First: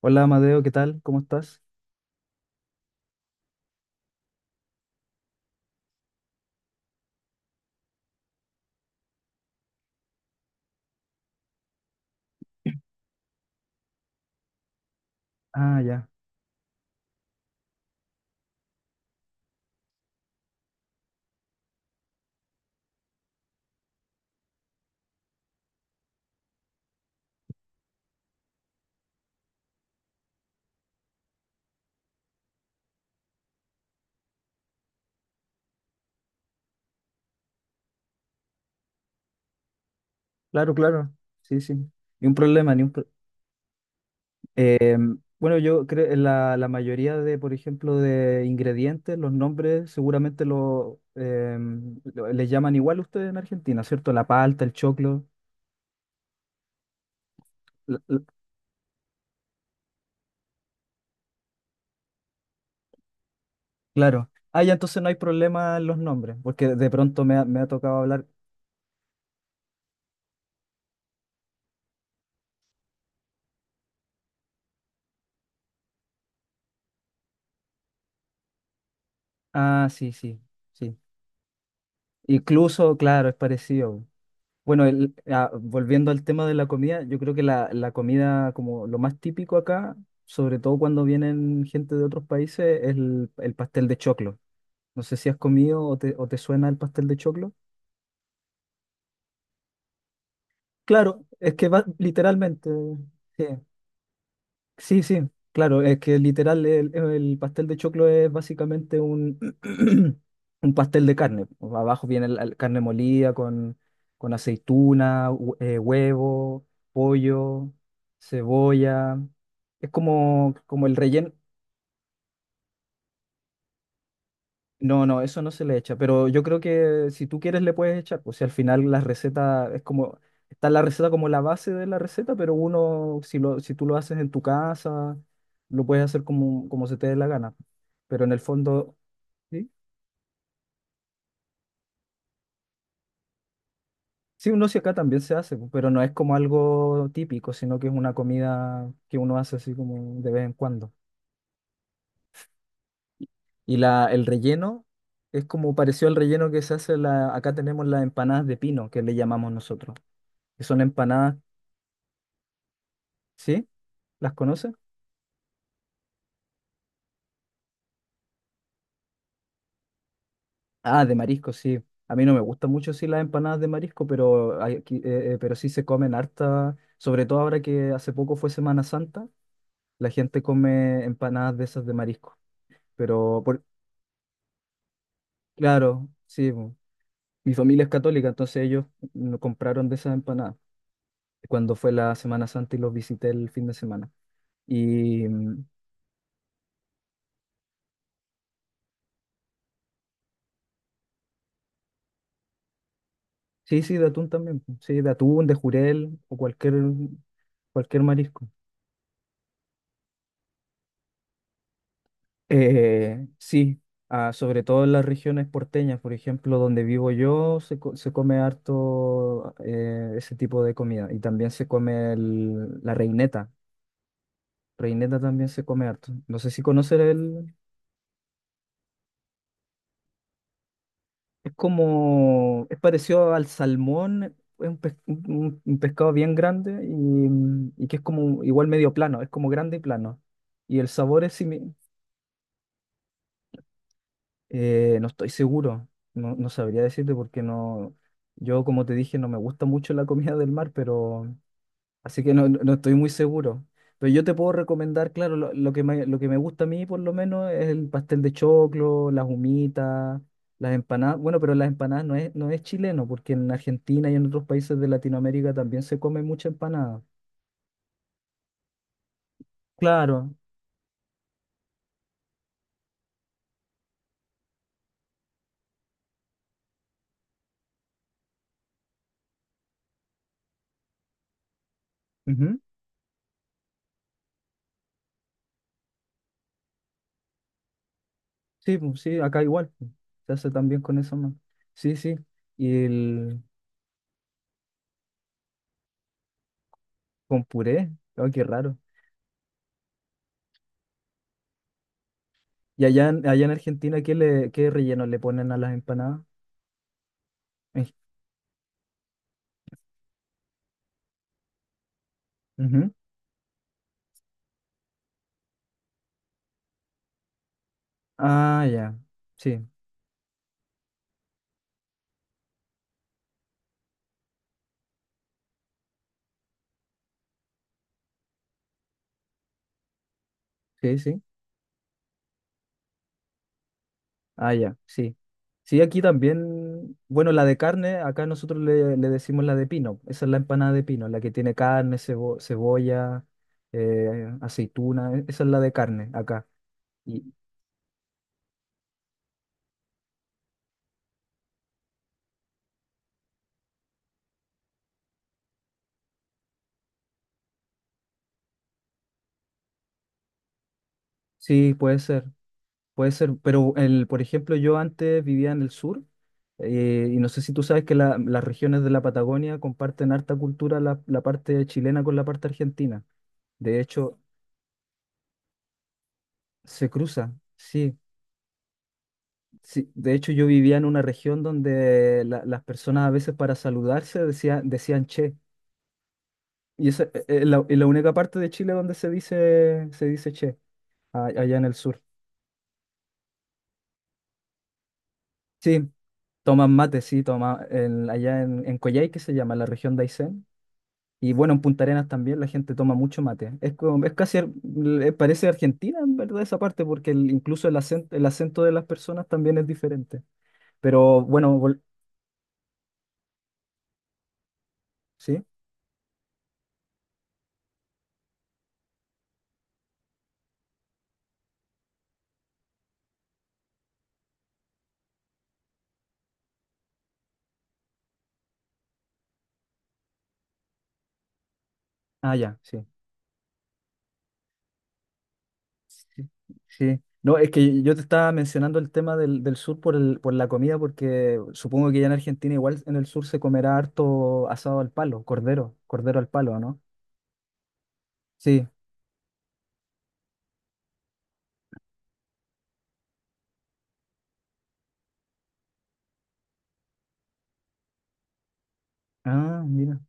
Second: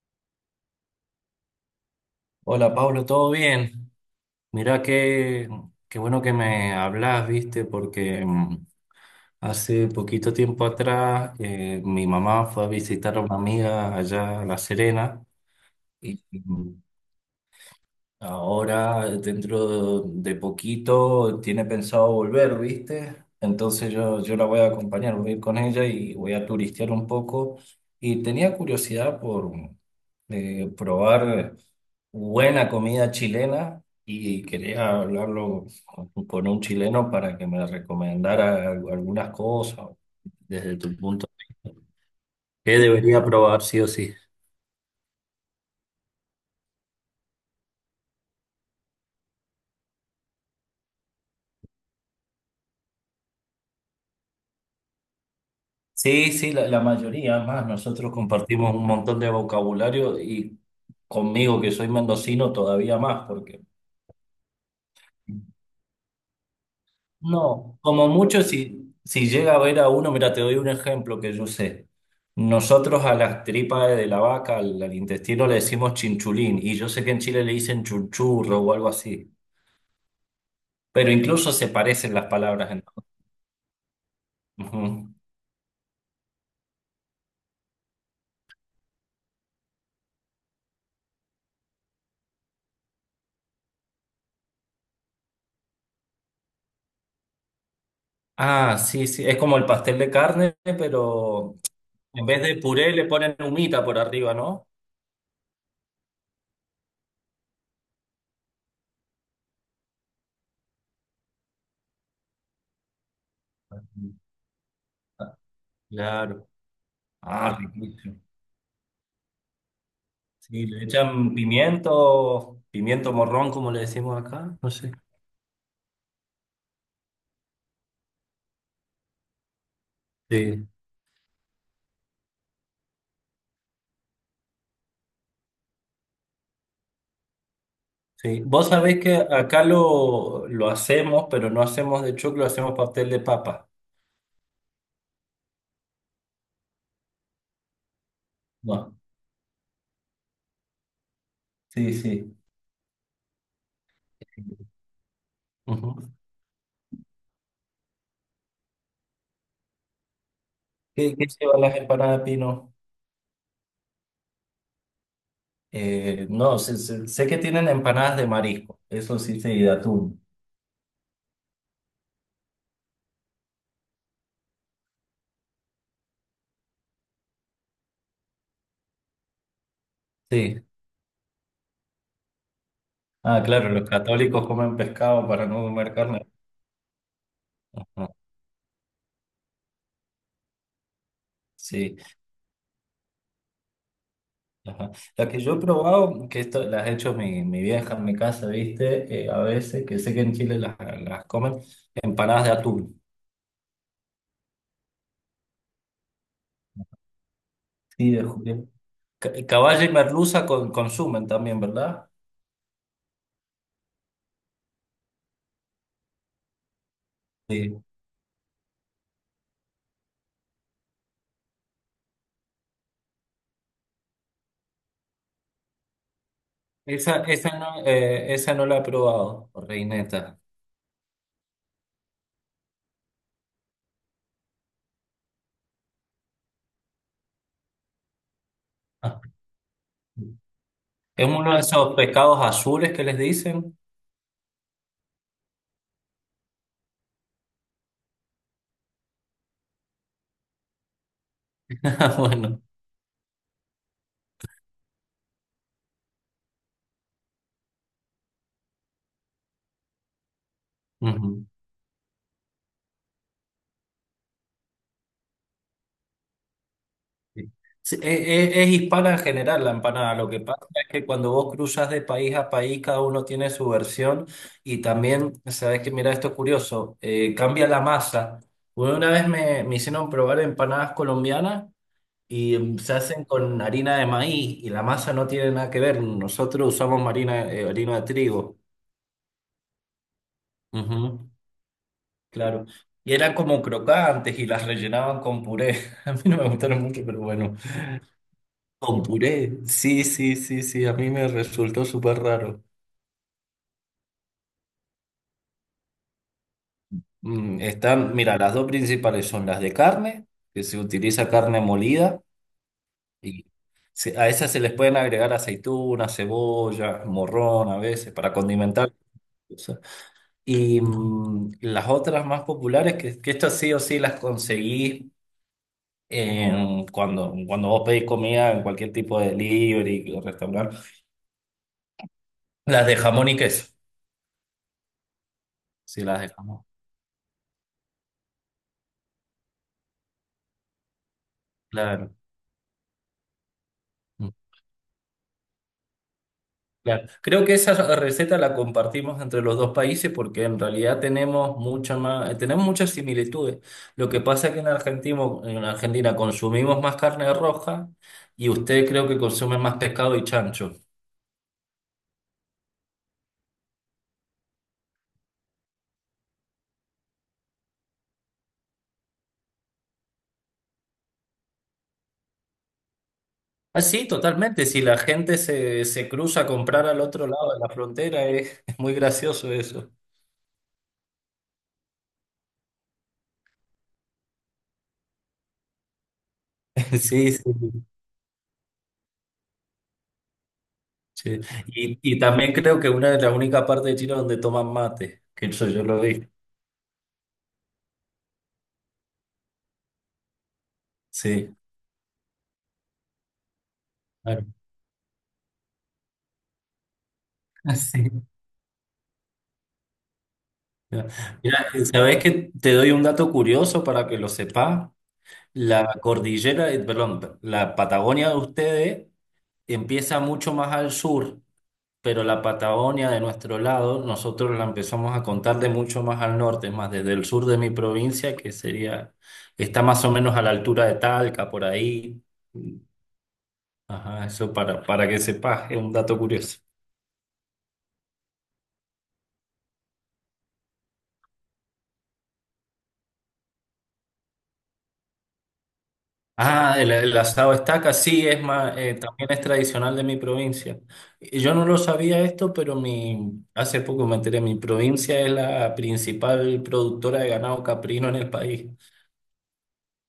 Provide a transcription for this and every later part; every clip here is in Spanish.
Hola Amadeo, ¿qué tal? ¿Cómo estás? Hola Pablo, ¿todo bien? Mirá qué bueno que me hablas, viste, porque hace poquito tiempo atrás mi mamá fue a visitar a una amiga allá a La Serena Ah, ya. y ahora, dentro de poquito, tiene pensado volver, ¿viste? Entonces yo la voy a acompañar, voy a ir con ella y voy a turistear un poco. Y tenía curiosidad por probar buena comida chilena y quería hablarlo con un chileno para que me recomendara algunas cosas Claro, desde tu claro. punto. Sí, sí. Ni un problema, ¿Qué ni un pro- debería probar sí o sí? Bueno, yo creo que la mayoría de, por ejemplo, de ingredientes, los nombres, seguramente les llaman igual ustedes en Argentina, ¿cierto? La palta, el choclo. Sí, sí, la mayoría más. la- Nosotros la- compartimos un montón de vocabulario y conmigo, que soy mendocino, todavía más, porque claro. Ah, ya, entonces no hay problema en los nombres, porque de pronto me ha no, tocado como hablar. mucho, si llega a ver a uno, mira, te doy un ejemplo que yo sé. Nosotros a las tripas de la vaca, al intestino le decimos chinchulín, y yo sé que en Chile le dicen chunchurro o algo así, Ah, sí, sí, sí. pero incluso se parecen las palabras. Incluso, claro, es parecido. Bueno, Ujú. Volviendo al tema de la comida, yo creo que la comida como lo más típico acá, sobre todo cuando vienen gente de otros países, es el pastel de choclo. No sé si has comido o te suena el pastel de choclo. Ah, sí, sí, es como el pastel de carne, Claro, es pero que va en vez de literalmente, puré le ponen sí. humita por arriba, ¿no? Sí, sí, claro, es que literal el pastel de choclo es básicamente un, un pastel de carne. Abajo viene la carne molida Claro. con aceituna, Ah, claro. huevo, Ah, pollo, riquísimo. cebolla. Es como, Sí, le como el relleno. echan pimiento, pimiento morrón, como le decimos acá. No sé. No, no, eso no se le echa, pero yo creo que si tú quieres le puedes echar, pues si al final la receta es como, Sí, está la receta como la base de la receta, pero uno, si tú lo haces en tu casa, lo puedes hacer como, como se te dé la gana. Pero en el sí. Vos fondo, sabés que acá sí. Lo hacemos, pero no hacemos de choclo, hacemos pastel de papa. Sí, uno sí acá también se hace, pues, pero no es como algo típico, sino que es una comida No. que uno hace así como de vez en cuando. Sí, sí. Y la, el relleno es como Ujú. pareció al relleno que se hace la, acá tenemos las empanadas de pino, que le llamamos nosotros, que son ¿Qué, qué empanadas. llevan las empanadas de pino? ¿Sí? ¿Las conoce? No, sé que tienen empanadas de marisco, eso sí, sí, de atún. Ah, de marisco, sí. A mí no me gustan mucho sí las empanadas de marisco, pero pero sí se comen harta, sobre todo ahora que hace poco fue Semana Santa, la gente Sí. come empanadas de esas de marisco. Pero Ah, por- claro, los católicos comen pescado para no comer claro, carne. sí, bu. Mi familia es Ajá. católica, entonces ellos no compraron de esas empanadas cuando fue Sí. la Semana Santa y los visité el fin de semana. Ajá. Y La que yo he probado, que esto las ha hecho mi vieja en mi casa, ¿viste? A veces, que sé que en Chile las comen, empanadas de atún. sí, sí, de atún también, po. Sí, de atún, de jurel o cualquier Sí, de marisco. juguete. Caballa y merluza consumen también, ¿verdad? Sí, ah, sobre todo en las regiones porteñas, por ejemplo, donde vivo yo, Sí. Se come harto ese tipo de comida. Y también se come la reineta. Reineta también se come harto. No sé si conocer Esa, el... esa no la he probado, reineta. Es como... Es parecido al salmón, es un, un pescado bien grande y que es como igual medio Ah. plano, es como grande y plano. Y el sabor Es es uno de similar. esos pescados azules que les dicen. No estoy seguro, no, no sabría decirte porque no, yo como te dije no me gusta mucho la comida del mar, pero así que no, Bueno. no estoy muy seguro. Pero yo te puedo recomendar, claro, lo que me gusta a mí por lo menos es el pastel de choclo, las humitas, las empanadas. Bueno, Ujú. pero las empanadas no es, no es chileno, porque en Argentina y en otros países de Latinoamérica también se come mucha empanada. Sí. Sí, e- Es hispana en general la empanada. Lo Claro, que pasa es que cuando vos cruzas de país a país, cada uno tiene su versión y también, sabes que mira esto es curioso, cambia la masa. Bueno, una vez me hicieron probar empanadas colombianas y ujú. Se hacen con harina de maíz y la masa no tiene nada que ver. Nosotros usamos harina, harina de trigo. Sí, pues, sí, acá igual, pues, se hace también con eso Ujú, más. Sí, sí. claro. Y Y eran el, como crocantes y las rellenaban con puré. A mí no me gustaron mucho, pero con bueno. puré. Oh, qué raro. Con puré, sí, sí, sí, sí, a mí me resultó súper raro. ¿Y allá en Argentina qué, le, qué relleno le ponen a las empanadas? Mm, Eh, están, mira, las dos principales son las de carne, que se utiliza carne molida, ujú. y a esas se les pueden agregar aceitunas, cebolla, morrón a veces, para Ah, condimentar. ya. O Sí, sea. Y las otras más populares, que estas sí o sí las conseguí cuando, cuando vos pedís comida en cualquier tipo de delivery o restaurante, sí, sí. las de jamón y queso, Ah, ya, sí. Sí, aquí sí, las de jamón, también, bueno, la de carne, acá nosotros le decimos la de pino. Esa es la empanada de pino, la que tiene carne, claro. Cebolla, aceituna. Esa es la de carne acá. Claro. Y, Creo que esa receta la compartimos entre los dos países porque en realidad tenemos mucha más, tenemos muchas similitudes. Lo que pasa es que en Argentina consumimos más carne roja y usted creo que consume más pescado y chancho. sí, puede ser. Puede ser, pero el, por ejemplo, yo antes vivía en el sur, y no sé si tú sabes que las regiones de la Patagonia comparten harta cultura la parte chilena con la parte argentina. De Ah, sí, hecho, totalmente. Si la gente se cruza a comprar se al otro cruza, lado de la sí, frontera, es muy gracioso sí. eso. De hecho, yo vivía en una región donde las personas a veces para saludarse decían che. Y esa Sí, es sí. la única parte de Chile donde se dice che, Sí. allá en el sur. Y también creo que una de las únicas partes de China donde toman mate, que eso yo Sí, lo vi. toman mate, sí, toma, allá en Coyhaique se llama, la región de Aysén. Y bueno, Sí, en Punta Arenas también la gente toma mucho mate. Es, es casi, claro. Parece Argentina en verdad esa parte, porque incluso el Sí. acento de las personas también es diferente. Pero bueno, Mira, ¿sabes que te doy un dato curioso para que lo sepas? ¿sí? La cordillera, perdón, la Patagonia de ustedes empieza mucho más al sur, pero la Patagonia de nuestro lado, nosotros la empezamos a contar de mucho más al norte, es más desde el sur de mi provincia, que sería, está más o menos a la altura de Talca, por ahí. Ah, ya, sí. Ajá, eso para que sepas, es un dato Sí. curioso. Sí. No, es que yo te estaba mencionando el tema del sur por por la comida, porque supongo que ya en Argentina igual en el sur se comerá harto asado al palo, cordero, cordero al palo, Ah, ¿no? El asado estaca, sí, es Sí. más, también es tradicional de mi provincia. Y yo no lo sabía esto, pero mi, hace poco me enteré, mi provincia es la principal productora de ganado caprino en el país. Ah, mira.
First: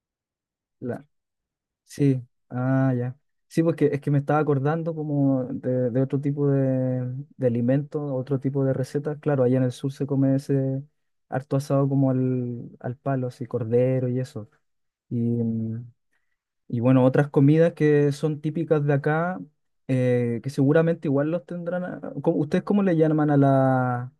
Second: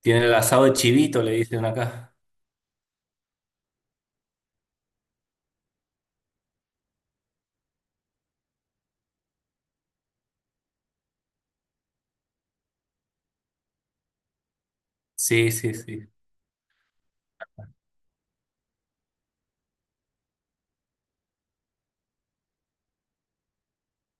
Tiene el asado de La- chivito, le dicen acá. sí, ah, ya. Sí, porque es que me estaba acordando como de otro tipo de alimentos, otro tipo de recetas. Claro, allá en el sur se come ese harto asado como al palo, así, cordero y eso. Y, Sí, sí, mm, sí. y bueno, otras comidas que son típicas de acá, que seguramente igual los tendrán. ¿Ustedes cómo le llaman a la,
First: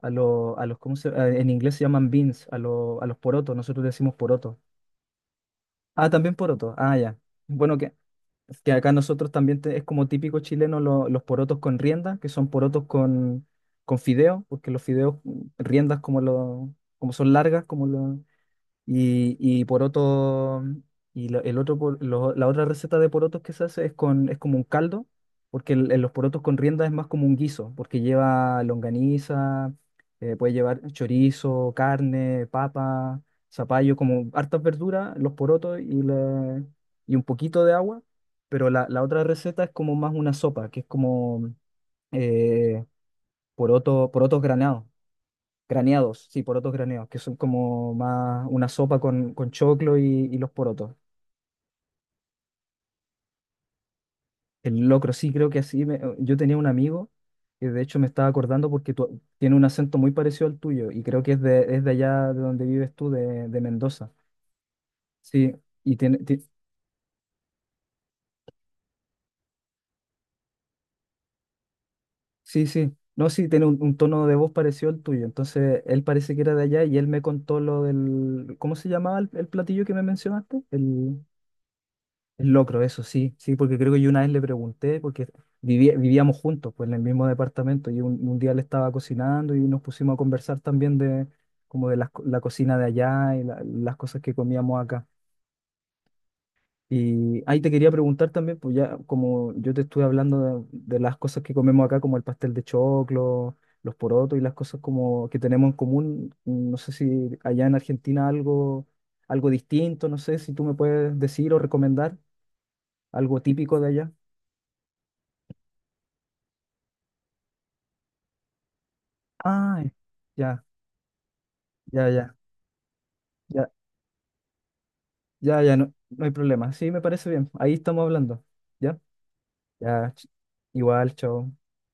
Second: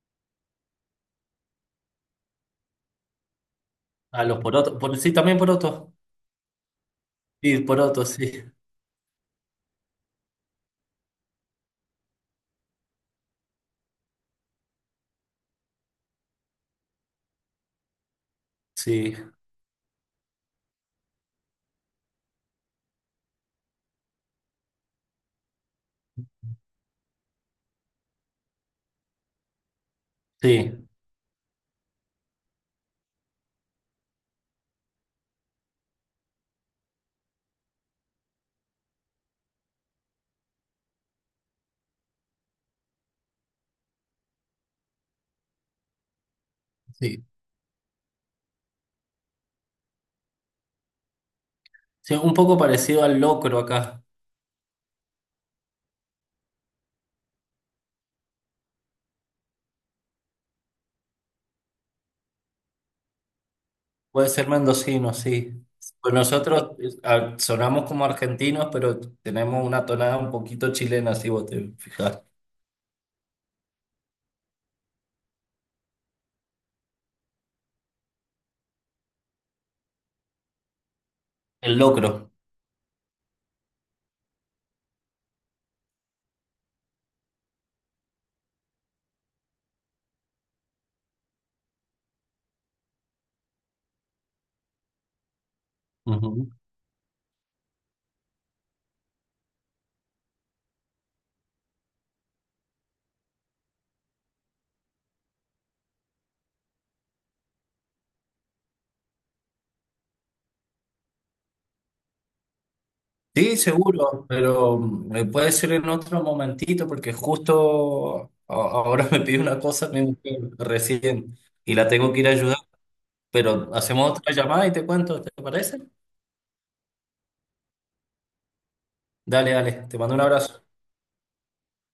a los, a los, ¿cómo en inglés se llaman beans, a los porotos, nosotros le decimos A los porotos. porotos, por, sí, también porotos. Ah, también porotos, ah, ya. Sí, Bueno, que porotos, sí, es que acá nosotros también es como típico chileno los porotos con rienda, que son porotos con fideo, porque los fideos, mm, riendas como, lo, como son largas, como lo, sí, y poroto, y la, el otro, la otra receta de porotos que se hace es, con, es como un caldo, porque los porotos con rienda es más como un guiso, porque lleva longaniza, puede llevar sí, chorizo, carne, papa, zapallo, como hartas verduras, los porotos y, y un poquito de agua, pero la otra receta es como más una sopa, que es como eh, poroto, porotos granados. Graneados, sí, porotos graneados, que sí. son como más una sopa con choclo y los porotos. Sí, un poco parecido al locro acá. El locro, sí, creo que así. Yo tenía un amigo que de hecho me estaba acordando porque tiene un acento muy parecido al tuyo y creo que es de allá de donde vives tú, de Mendoza. Puede ser mendocino, Sí, sí. y Pues tiene, nosotros ah, sonamos como argentinos, pero tenemos una tonada un poquito chilena, si vos te fijas. sí, sí, no, sí, tiene un tono de voz parecido al tuyo. Entonces, él parece que era de allá y él me contó lo del, ¿cómo se llamaba el platillo que me mencionaste? El... El locro. Es locro, eso sí, sí, porque creo que yo una vez le pregunté, porque vivíamos juntos, pues en el mismo departamento, y un día le estaba cocinando y nos pusimos a conversar también de como de las cocina de allá y las cosas que comíamos acá. Ujú. Y ahí te quería preguntar también, pues ya como yo te estuve hablando de las cosas que comemos acá, como el pastel de choclo, los porotos y las cosas como que tenemos en común, no sé si allá en Argentina algo, algo distinto, no sé si tú me puedes decir o recomendar algo Sí, típico de allá. seguro, pero puede ser en otro momentito, porque justo ahora me pide una Ah, cosa mi mujer ya, recién y la ya, tengo que ir a ya, ayudar, ya, pero hacemos otra llamada y te cuento, ¿te ya, ya, parece? no, no hay problema. Sí, me parece bien. Ahí estamos hablando. ¿Ya? Dale, dale, te Ya, mando un ch- abrazo. igual, chao.